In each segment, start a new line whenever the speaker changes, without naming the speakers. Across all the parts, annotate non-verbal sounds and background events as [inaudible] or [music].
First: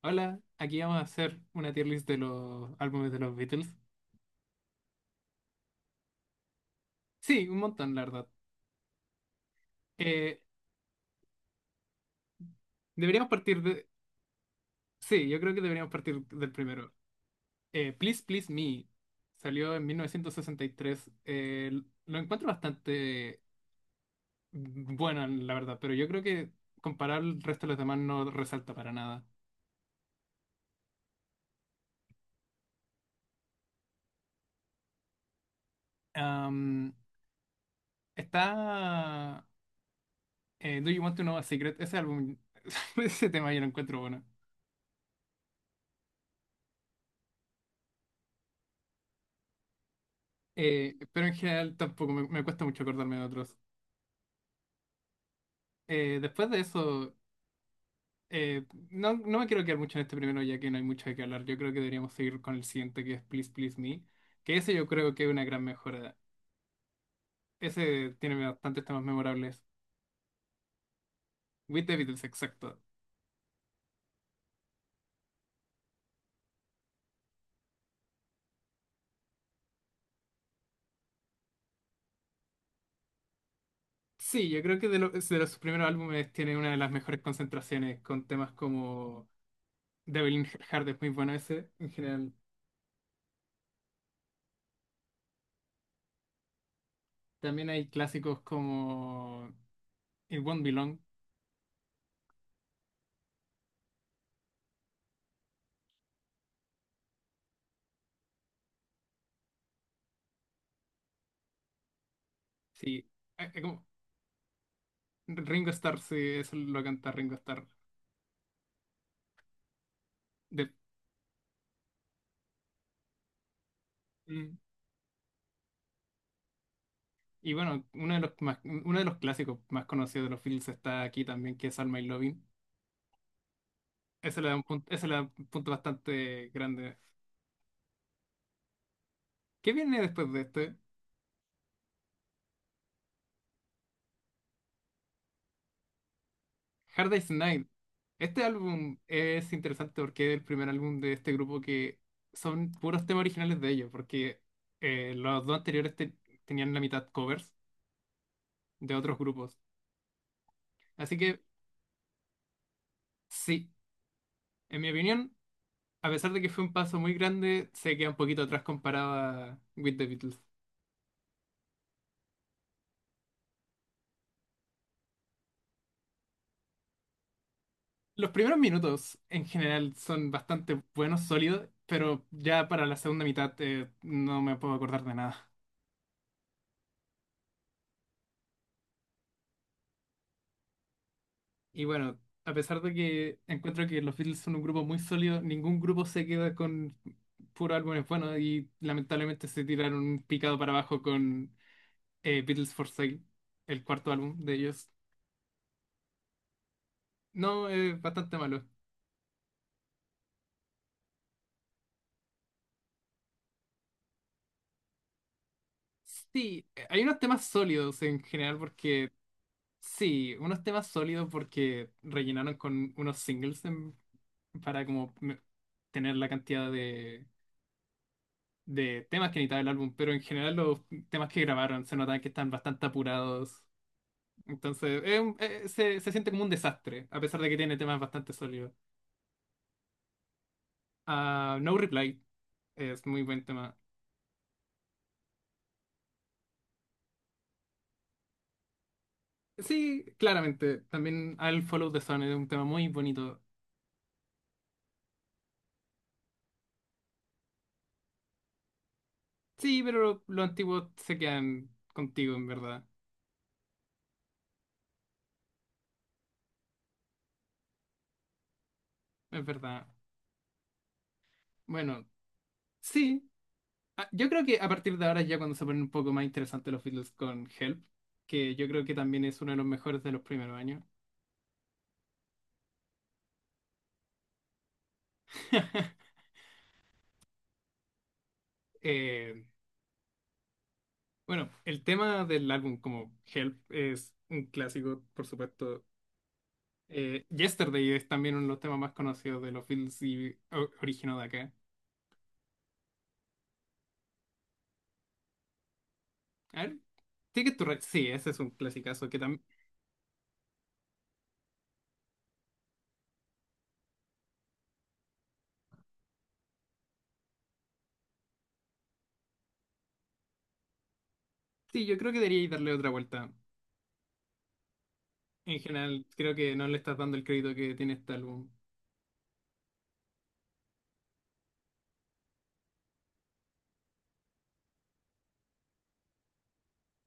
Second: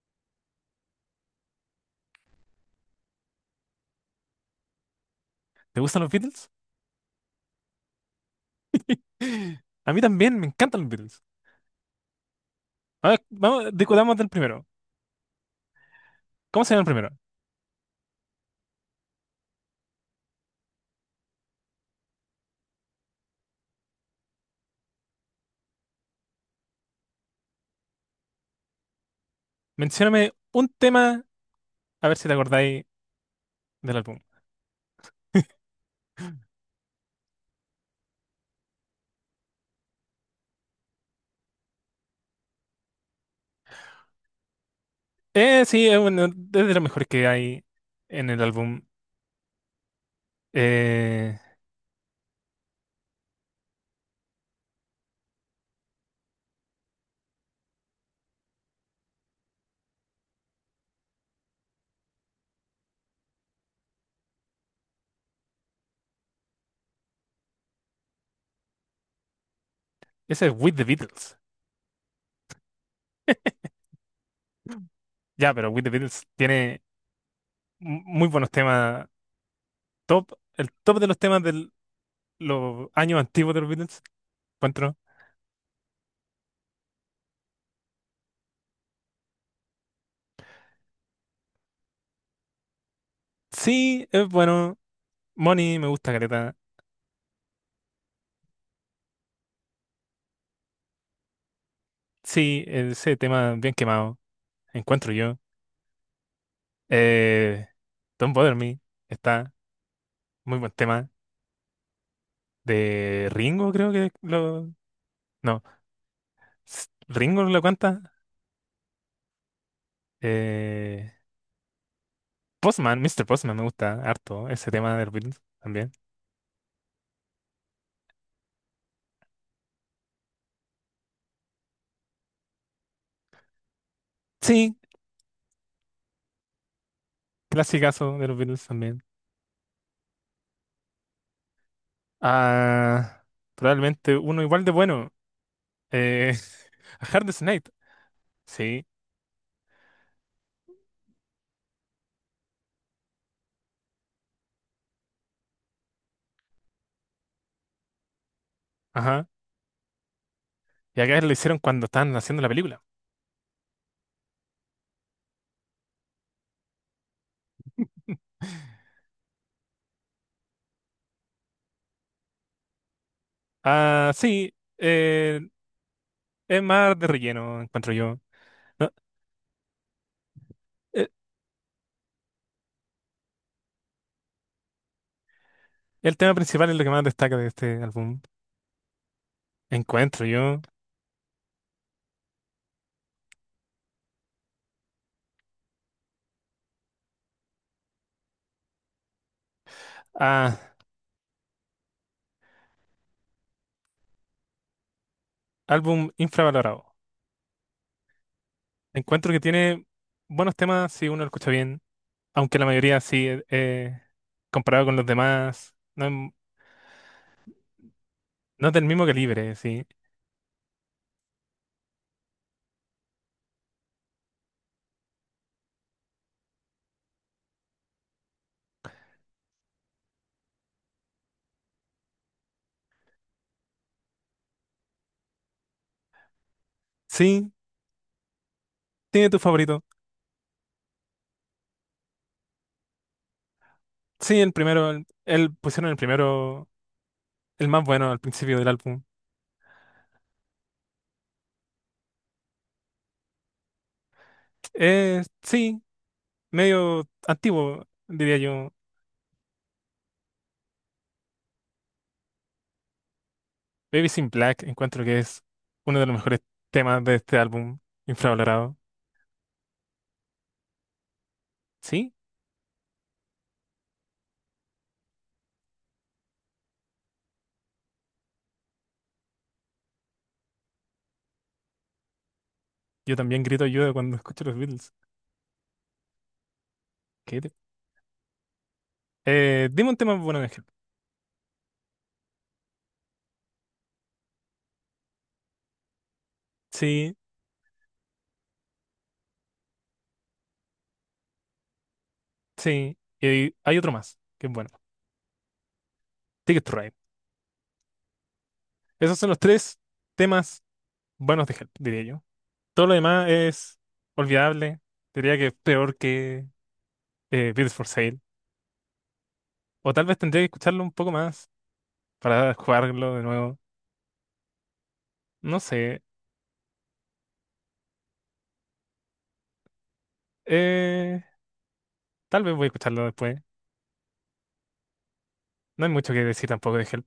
Hola, aquí vamos a hacer una tier list de los álbumes de los Beatles.
¿Te gustan los Beatles?
Sí, un montón, la verdad.
A mí
Eh,
también, me encantan los Beatles. A ver,
deberíamos partir
vamos,
de.
discutamos del primero.
Sí, yo creo que deberíamos partir del
¿Cómo se llama el
primero.
primero?
Please Please Me salió en 1963. Lo encuentro bastante bueno, la verdad, pero yo creo que comparar el resto de los demás no resalta para nada.
Mencióname un tema, a ver si te acordáis del álbum.
Am, está... Do You Want to Know a Secret? Ese álbum, [laughs] ese tema yo lo encuentro bueno.
Sí, es uno de los mejores que hay en el álbum.
Pero en
Eh,
general tampoco me cuesta mucho acordarme de otros. Después de eso, eh, no, no me quiero quedar mucho en este primero, ya que no hay mucho de qué hablar. Yo creo que deberíamos seguir con el siguiente, que es Please Please Me, que ese yo creo que es una gran mejora. Ese tiene bastantes temas memorables.
Ese es With the Beatles.
With the Beatles, exacto.
Ya, pero With the Beatles tiene muy buenos temas. Top, el top de los temas del, los años antiguos de los Beatles.
Sí, yo creo que
Encuentro.
de los primeros álbumes tiene una de las mejores concentraciones, con temas como Devil in Heart es muy bueno ese, en general.
Sí, es bueno. Money me gusta caleta.
También hay clásicos como It Won't Be Long.
Sí, ese tema bien quemado. Encuentro yo. Eh, Don't Bother Me está muy buen tema.
Sí,
De Ringo, creo que lo. No,
Ringo Starr, sí, eso lo canta Ringo
Ringo lo
Starr.
canta.
De-
Eh, Postman, Mister Postman me gusta harto.
mm,
Ese tema de los Beatles también.
y bueno, uno de los más, uno de los clásicos más conocidos de los Beatles está aquí también, que es Alma y Lovin. Ese le da un
Sí,
punto, ese le da un punto bastante grande.
clasicazo de los Beatles también.
¿Qué viene después de este?
Ah, probablemente uno igual de bueno. Eh, [laughs] A
Hard
Hard
Day's
Day's
Night.
Night.
Este
Sí,
álbum es interesante porque es el primer álbum de este grupo que son puros temas originales de ellos, porque los dos anteriores tenían la mitad covers de otros
ajá.
grupos.
Y
Así
acá lo
que
hicieron cuando estaban haciendo la película.
sí, en mi opinión. A pesar de que fue un paso muy grande, se queda un poquito atrás comparado a With the Beatles.
Ah, sí. Es más de relleno, encuentro yo.
Los primeros
No,
minutos en general son bastante
eh,
buenos, sólidos, pero ya para la segunda mitad no me puedo acordar de nada.
el tema principal es lo que más destaca de este álbum. Encuentro yo.
Y bueno, a pesar de que encuentro que los Beatles son un grupo muy sólido, ningún grupo se queda con puro álbumes buenos y lamentablemente se tiraron un picado
Ah,
para abajo con Beatles for Sale, el cuarto álbum de ellos.
álbum infravalorado.
No, es bastante malo.
Encuentro que tiene buenos temas si uno lo escucha bien. Aunque la mayoría sí, comparado con los demás, no, es
Sí, hay unos temas sólidos en general
no es del mismo
porque,
calibre, sí.
sí, unos temas sólidos porque rellenaron con unos singles para como tener la cantidad de temas que necesitaba el álbum, pero en general los temas que grabaron se notan que están bastante apurados, entonces es se siente como un desastre, a pesar de
Sí,
que tiene temas bastante sólidos.
tiene tu favorito.
Ah, No Reply es muy buen tema.
Sí, el primero, el, pusieron el primero, el más bueno al principio del álbum.
Sí, claramente, también I'll Follow the Sun es un tema muy bonito.
Sí. Medio antiguo, diría yo.
Sí, pero los antiguos se quedan contigo, en verdad.
Babies in Black encuentro que es uno de los mejores temas de este álbum infravalorado.
Es verdad. Bueno,
Sí,
sí. Ah, yo creo que a partir de ahora es ya cuando se ponen un poco más interesantes los Beatles con Help, que yo creo que también es uno de los mejores de los primeros años.
yo también grito ayuda cuando [laughs] escucho los Beatles.
[laughs]
¿Qué te-
Eh,
Dime un tema bueno, Ángel.
bueno, el tema del álbum como Help es un clásico, por supuesto.
Sí,
Yesterday es también uno de los temas más conocidos de los Beatles y originó de acá.
sí. Y hay otro más, que es bueno.
A
Ticket to
ver,
Ride.
Ticket to Ride, sí, ese es un clasicazo
Esos
que
son los
también.
tres temas buenos de Help, diría yo. Todo lo demás es olvidable. Diría que es peor que Beatles for Sale. O tal vez tendría que escucharlo un poco más
Sí, yo creo que deberíais
para
darle otra
jugarlo de
vuelta.
nuevo.
En
No sé.
general, creo que no le estás dando el crédito que tiene este álbum.
Eh, Tal vez voy a escucharlo después. No hay mucho que decir tampoco de Help.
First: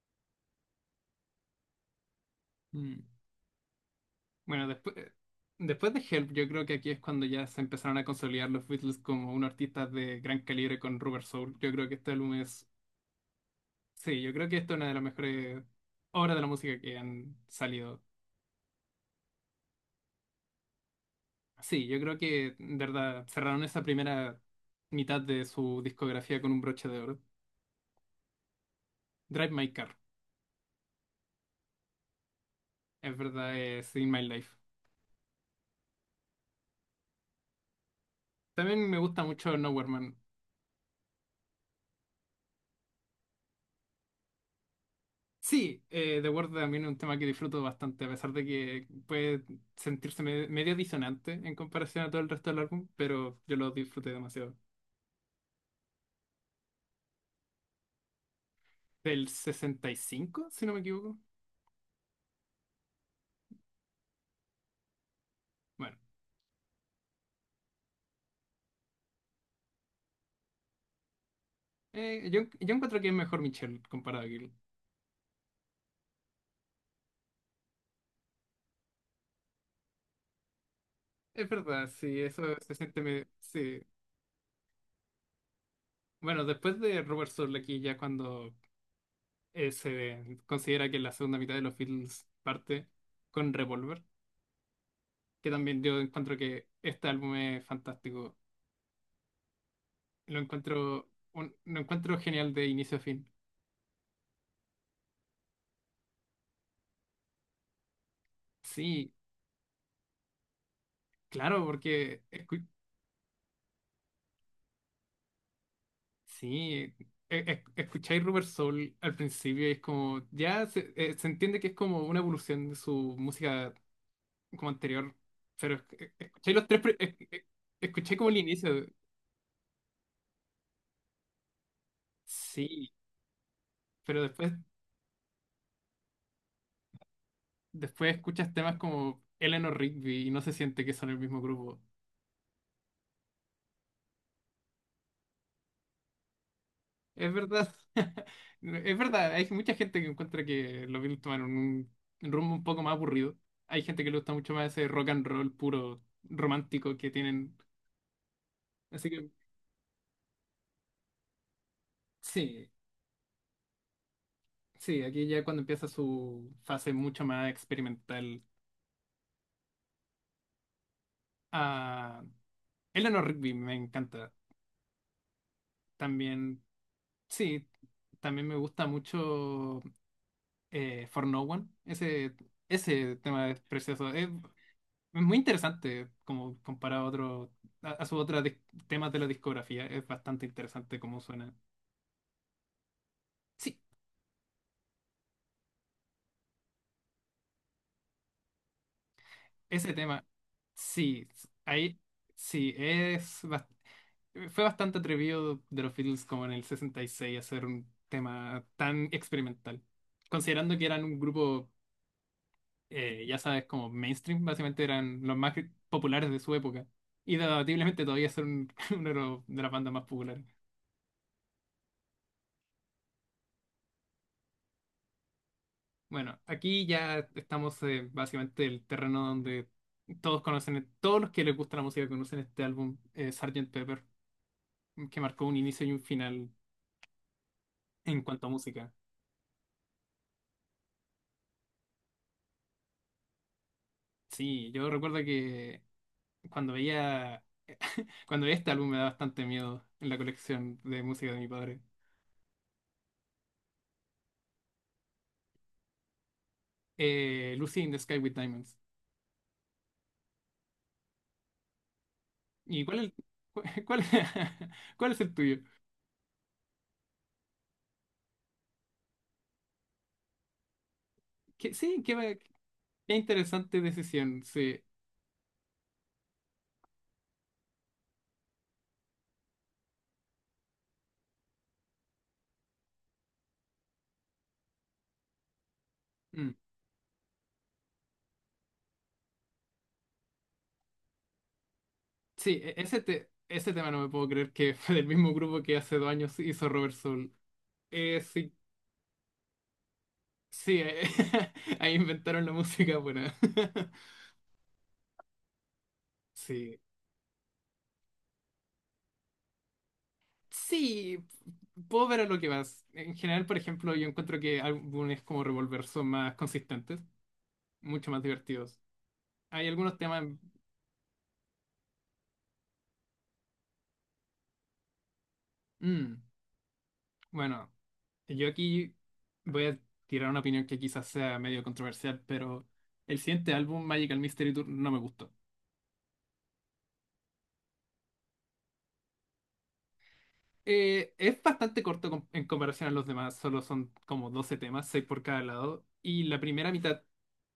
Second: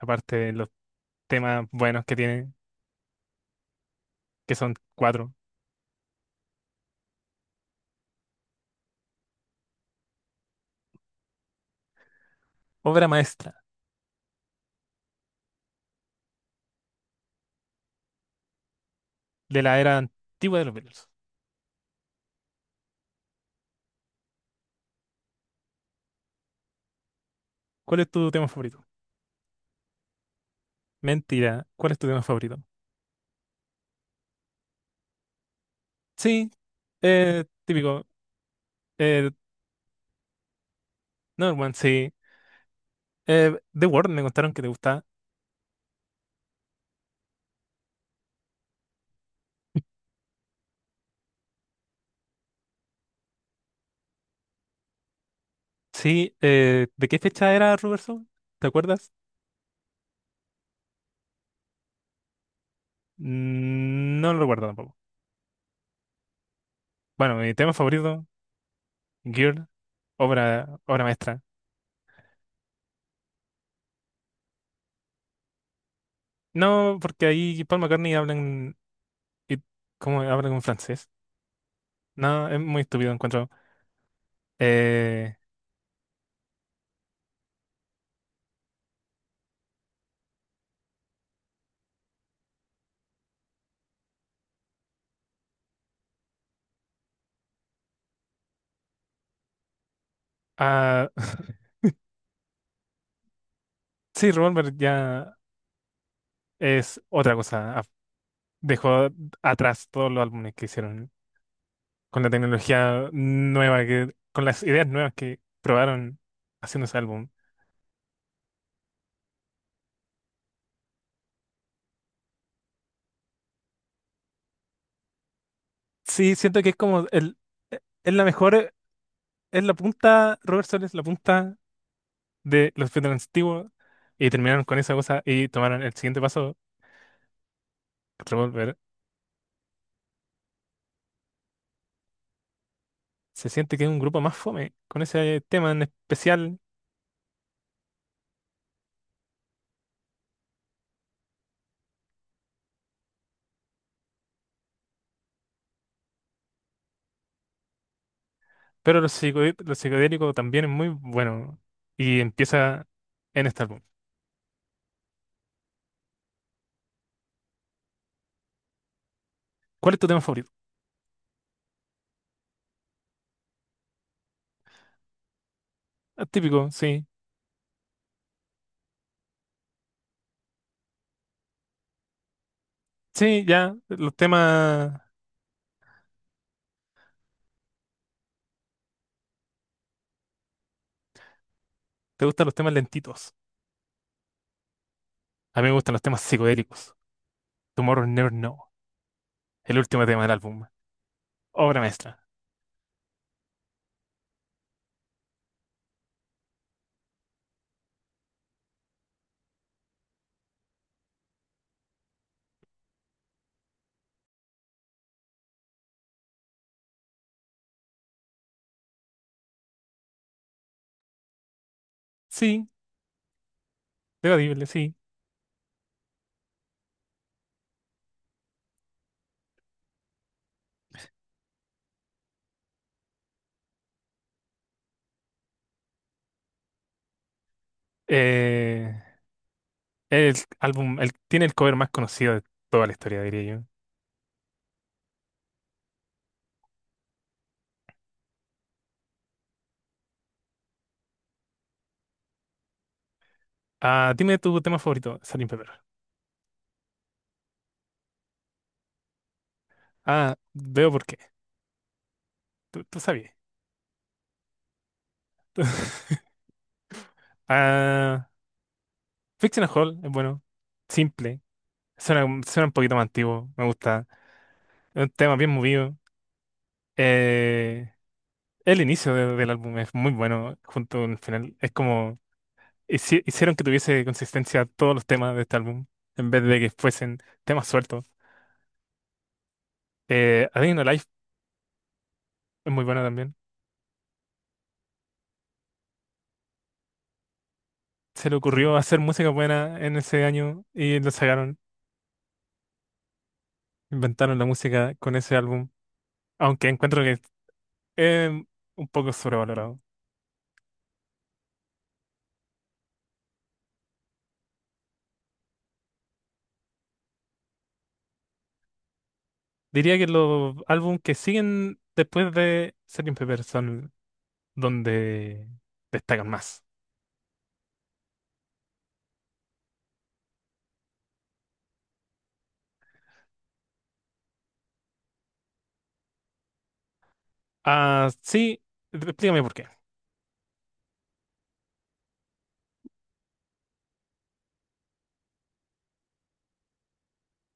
Aparte de los temas buenos que tiene,
Mm.
que
Bueno,
son
después,
cuatro.
después de Help, yo creo que aquí es cuando ya se empezaron a consolidar los Beatles como unos artistas de gran calibre con Rubber Soul. Yo creo que este álbum es.
Obra maestra
Sí, yo creo que esta es una de las mejores obras de la música que han salido.
de la era antigua de los Beatles.
Sí, yo creo que, de verdad, cerraron esa primera mitad de su discografía con un broche de oro.
¿Cuál es tu tema favorito?
Drive My Car,
Mentira. ¿Cuál es tu tema favorito?
es verdad, es In My Life.
Sí. Típico.
También me gusta
Eh,
mucho Nowhere Man.
Another One, sí. The World, me contaron que te gusta.
Sí, The Word también es un tema que disfruto bastante, a pesar de que puede sentirse medio disonante en comparación a todo el resto del álbum, pero yo lo disfruté demasiado.
Sí. ¿De qué fecha era Rubber Soul? ¿Te acuerdas?
Del 65, si no me equivoco.
Mm, no lo recuerdo tampoco.
Bueno,
Bueno, mi tema favorito, Girl, obra maestra.
yo encuentro que es mejor Michelle comparado a Gil.
No, porque ahí Paul McCartney habla en, y cómo habla con francés.
Es verdad, sí, eso
No, es
se
muy
siente
estúpido,
medio.
encuentro.
Sí.
Eh,
Bueno, después de Robert Soul aquí ya cuando se considera que la segunda mitad de los Beatles parte con Revolver, que también yo encuentro que este álbum es fantástico. Lo encuentro,
ah, [laughs]
lo encuentro genial de inicio a fin.
sí, Revolver ya es otra cosa. Dejó
Sí,
atrás todos los álbumes que hicieron
claro, porque
con la tecnología nueva, que, con las ideas nuevas que probaron haciendo
sí,
ese álbum.
escucháis Rubber Soul al principio y es como, ya se, se entiende que es como una evolución de su música como anterior, pero
Sí,
escucháis
siento
los
que es
tres,
como el, es
escucháis
la
como el
mejor,
inicio,
es la punta, Robert Soul es la punta de
sí,
los Beatles antiguos
pero
y
después,
terminaron con esa cosa y tomaron el siguiente paso.
después escuchas temas
Revolver
como Eleanor Rigby y no se siente que son el mismo grupo.
se siente que es un grupo más fome con ese tema en especial,
Es verdad. [laughs] Es verdad, hay mucha gente que encuentra que los Beatles tomaron un rumbo un poco más aburrido. Hay gente que le gusta mucho más ese rock and roll puro romántico que tienen.
pero
Así
los
que
lo psicodélico también es muy bueno y
sí,
empieza en este álbum.
sí, aquí ya cuando empieza su fase mucho más experimental.
¿Cuál es tu tema favorito?
Ah, Eleanor Rigby me encanta.
Ah,
También,
típico, sí.
sí, también me gusta mucho For No One. Ese
Sí,
tema es
ya,
precioso.
los temas,
Es muy interesante como comparado a a sus otros temas de la discografía. Es bastante interesante cómo suena.
te gustan los temas lentitos.
Sí,
A mí me gustan los temas psicodélicos. Tomorrow Never Know, el
ese
último tema
tema,
del álbum.
sí, s-
Obra
ahí,
maestra.
sí, es fue bastante atrevido de los Beatles como en el 66 hacer un tema tan experimental. Considerando que eran un grupo, ya sabes, como mainstream, básicamente eran los más populares de su época. Y debatiblemente todavía son [laughs] uno de de las bandas más populares.
Sí, debatible, sí.
Bueno, aquí ya estamos básicamente en el terreno donde todos conocen, todos los que les gusta la música conocen este álbum, Sgt. Pepper, que marcó un inicio y un final en cuanto a música.
Eh, el álbum, el, tiene el cover más conocido de toda la historia, diría yo.
Sí, yo recuerdo que cuando veía, cuando veía este álbum me da bastante miedo en la colección de música de mi padre.
Ah, dime tu tema favorito, Salim Pepper.
Lucy in the Sky with Diamonds.
Ah, veo por qué.
¿Y
Tú,
cuál
tú
es,
sabías.
[laughs] cuál, [laughs] cuál es el tuyo?
[laughs] Ah, Fictional Hall es bueno. Simple.
Que, sí, qué, va-
Suena, suena un poquito más
qué
antiguo. Me
interesante
gusta.
decisión, sí.
Es un tema bien movido. Eh, el inicio del álbum es muy bueno junto con el final. Es como hicieron que tuviese consistencia todos los temas de este álbum en vez
Mm.
de que fuesen temas sueltos. A Day in the Life
Sí,
es muy buena también.
ese tema no me puedo creer que [laughs] fue del mismo grupo que hace dos años hizo Robert Soul. Eh,
Se le
sí,
ocurrió hacer música buena en ese año
sí, eh,
y lo sacaron.
[laughs] ahí inventaron la música buena. [laughs]
Inventaron la música con ese álbum. Aunque
Sí,
encuentro que es un poco sobrevalorado.
sí, puedo ver a lo que vas. En general, por ejemplo, yo encuentro que álbumes como Revolver son más consistentes, mucho más divertidos. Hay algunos
Diría que
temas.
los álbumes que siguen después de Sgt. Pepper son donde
Mm,
destacan más.
bueno, yo aquí voy a tirar una opinión que quizás sea medio controversial, pero el siguiente álbum, Magical Mystery Tour, no me gustó.
Ah, sí, explícame por qué.
Es bastante corto en comparación a los demás, solo son como 12 temas, 6 por cada lado, y la primera mitad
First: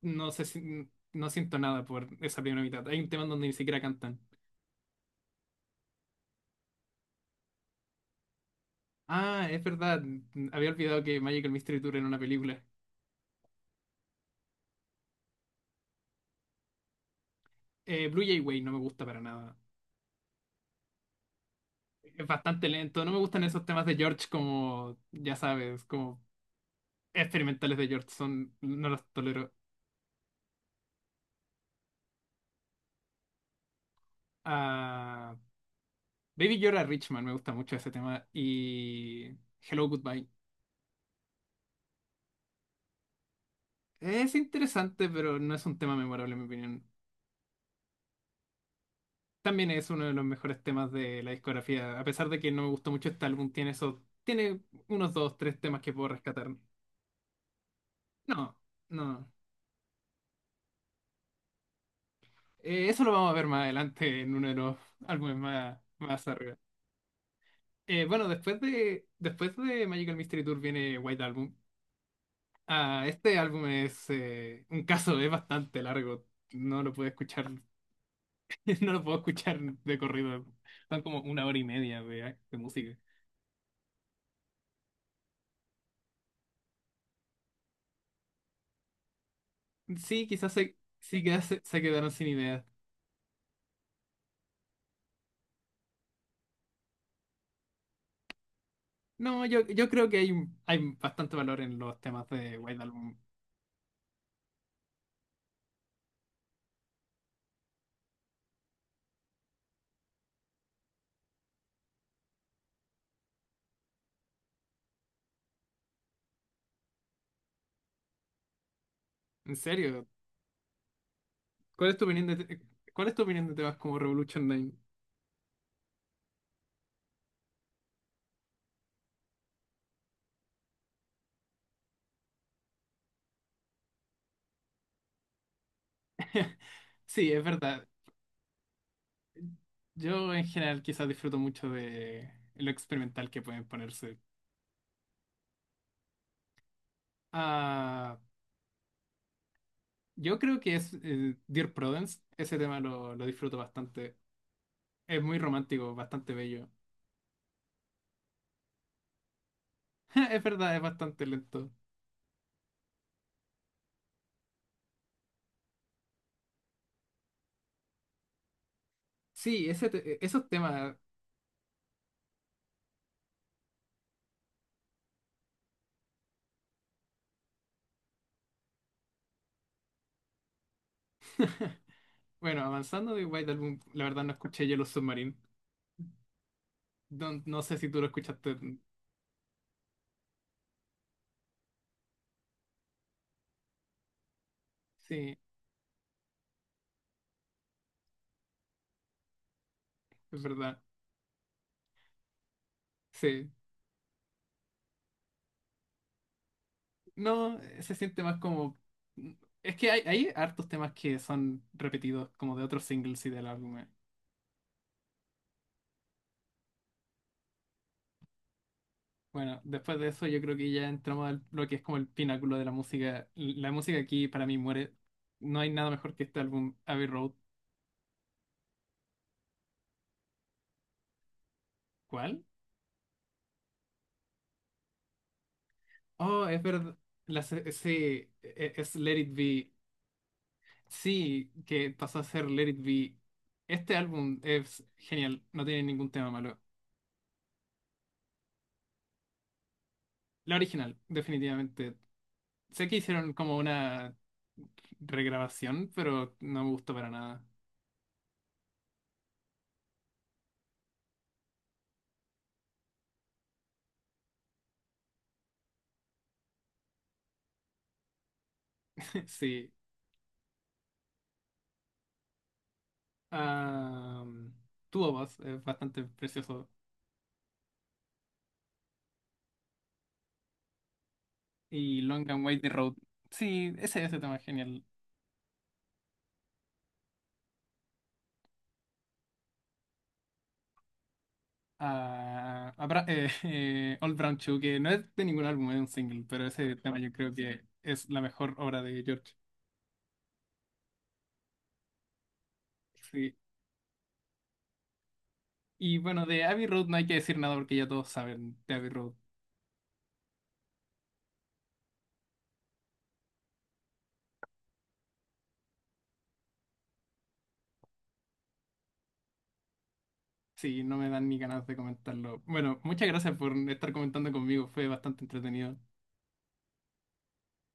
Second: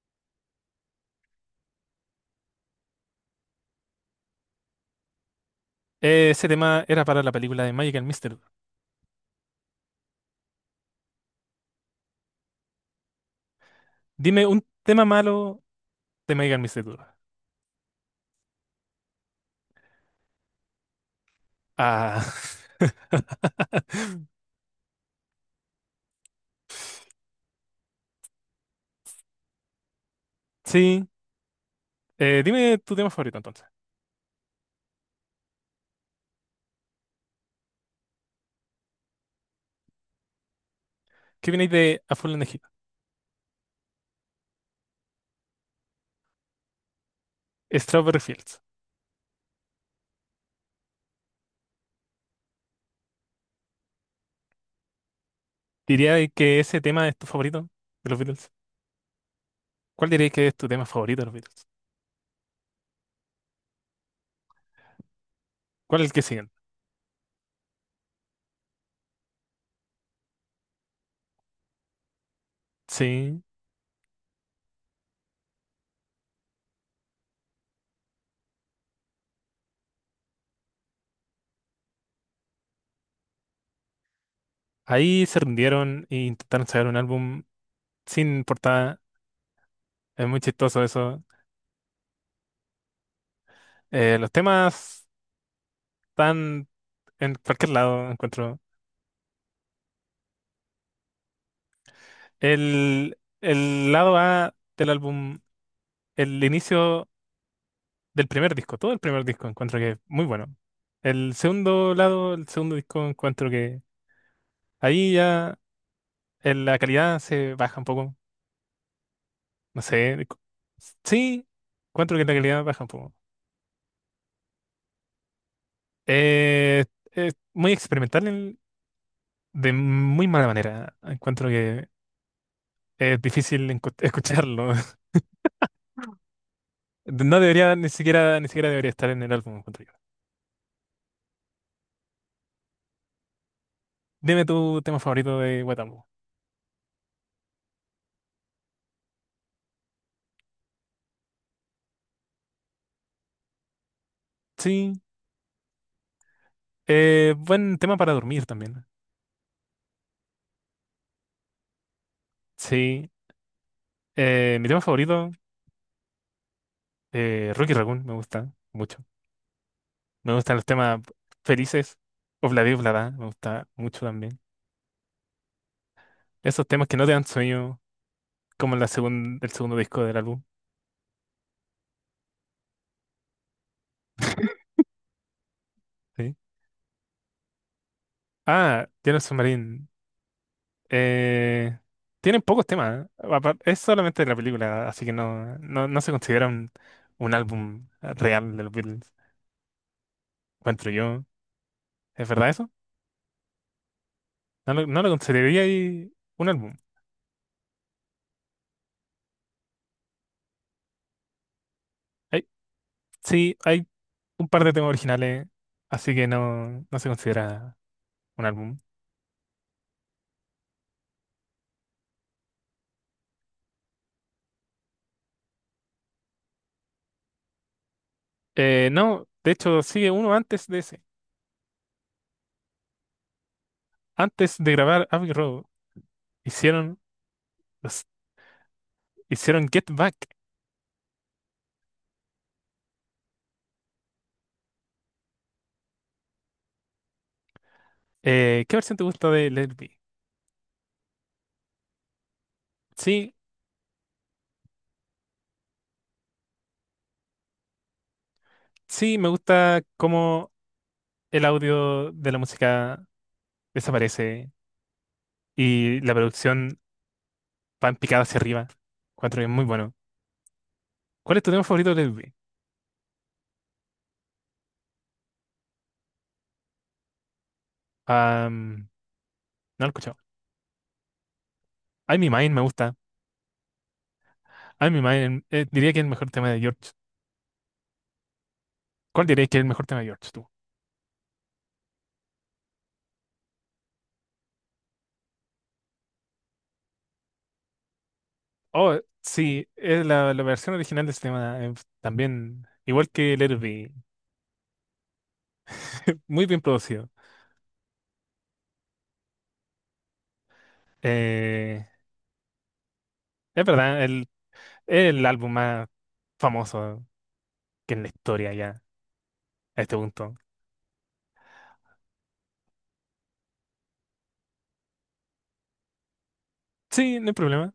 no sé si- no siento nada por esa primera mitad. Hay un tema donde ni siquiera cantan.
Ese tema era para la película de Magical Mystery Tour.
Ah, es verdad, había olvidado que Magical Mystery Tour era una película.
Dime un tema malo de Magical Mystery Tour.
Blue Jay Way no me gusta para nada.
Ah,
Es bastante lento, no me gustan
[laughs]
esos temas de George como, ya sabes, como experimentales de George, son, no los tolero.
sí. Dime tu tema favorito entonces.
Ah, Baby Yoda Richman me gusta mucho ese tema y Hello Goodbye.
¿Qué viene de A Full in the Heat?
Es interesante, pero no es un tema memorable en mi opinión.
Strawberry Fields.
También es uno de los mejores temas de la discografía. A pesar de que no me gustó mucho este álbum, tiene eso tiene unos dos, tres temas que puedo
¿Diría
rescatar.
que ese tema es tu favorito de los Beatles?
No, no.
¿Cuál dirías que es tu tema favorito de los Beatles?
Eso lo vamos a ver más adelante en uno de los álbumes más,
¿Cuál es el que
más
siguen?
arriba. Bueno, después de Magical Mystery Tour viene White Album. Ah, este
Sí.
álbum es un caso, es bastante largo. No lo puedo escuchar, [laughs] no lo puedo escuchar de corrido. Son como una hora y media de música.
Ahí se rindieron e intentaron sacar un álbum sin portada.
Sí,
Es muy chistoso
sí
eso.
que se quedaron sin ideas.
Los temas están en cualquier lado, encuentro.
No, yo creo que hay bastante valor en los temas de White Album.
El lado A del álbum, el inicio del primer disco, todo el primer disco, encuentro que es muy bueno. El segundo lado, el segundo disco, encuentro que ahí ya la calidad se baja un poco.
En
No
serio,
sé. Sí,
¿cuál es tu
encuentro que
opinión
la calidad baja un
cuál es
poco.
tu opinión de temas como Revolution 9?
Eh, es muy experimental de muy mala manera. Encuentro que es difícil escucharlo. [laughs]
[laughs] Sí,
No
es
debería,
verdad.
ni siquiera, ni siquiera debería estar en el álbum, encuentro yo.
Yo en general quizás disfruto mucho de lo experimental que pueden ponerse.
Dime tu tema favorito de Guatambo.
Ah, yo creo que es Dear Prudence. Ese tema lo disfruto bastante.
Sí,
Es muy romántico, bastante bello.
buen tema para dormir también.
[laughs] Es verdad, es bastante lento.
Sí, mi tema favorito, Rocky Raccoon, me gusta mucho.
Sí, ese
Me
esos
gustan los
temas.
temas felices, Obladi Oblada, me gusta mucho también. Esos temas que no te dan sueño, como la el segundo disco del álbum.
[laughs] Bueno, avanzando de White Album, la verdad no escuché Yellow Submarine.
Sí.
No, no sé si tú lo escuchaste.
Ah, Yellow Submarine, Eh, tienen pocos temas. ¿Eh? Es solamente de la película, así que
Sí,
no, no, no se considera un álbum real de los Beatles.
es verdad.
Encuentro yo. ¿Es verdad eso?
Sí.
No lo, no lo consideraría ahí un álbum.
No, se siente más como. Es que hay hartos temas que son repetidos
Hay-
como de otros singles y del
sí,
álbum.
hay un par de temas originales, así que no, no se considera un álbum.
Bueno, después de eso yo creo que ya entramos al lo que es como el pináculo de la música. La música aquí para mí muere. No hay nada mejor que este álbum, Abbey Road.
No, de hecho, sigue uno antes de ese.
¿Cuál?
Antes de grabar Abbey Road,
Oh, es verdad.
hicieron,
La, se- sí,
los-
e- e, es Let It
hicieron
Be.
Get Back.
Sí, que pasó a ser Let It Be. Este álbum es genial, no tiene ningún tema malo.
¿Qué versión te gusta de Let It Be?
La original, definitivamente. Sé que hicieron
Sí,
como una regrabación, pero no me gustó para nada.
sí, me gusta cómo el audio de la música desaparece y la producción va en picada hacia arriba.
[laughs]
Cuatro que es muy
Sí.
bueno. ¿Cuál es tu tema favorito de Lil Wayne?
Um, Two of Us es bastante precioso.
Am, no lo he escuchado.
Y
I'm
Long
in
and
Mind me
Wide Road.
gusta.
Sí, ese tema es genial.
I'm in Mind diría que es el mejor tema de George. ¿Cuál dirías que es el mejor tema de George tú?
Ah, [laughs] Old Brown Shoe, que no es de ningún álbum, es un single, pero ese tema yo creo que es la mejor obra
Oh,
de George.
sí, es la, la versión original de ese tema también, igual
Sí.
que Let It Be,
Y bueno,
[laughs]
de
muy bien
Abbey Road no hay
producido.
que decir nada porque ya todos saben de Abbey Road.
Eh, es verdad, el, es el álbum más famoso que en la historia ya, a este punto.
Sí, no me dan ni ganas de comentarlo. Bueno, muchas gracias por estar comentando conmigo, fue bastante entretenido.
Sí, no hay problema.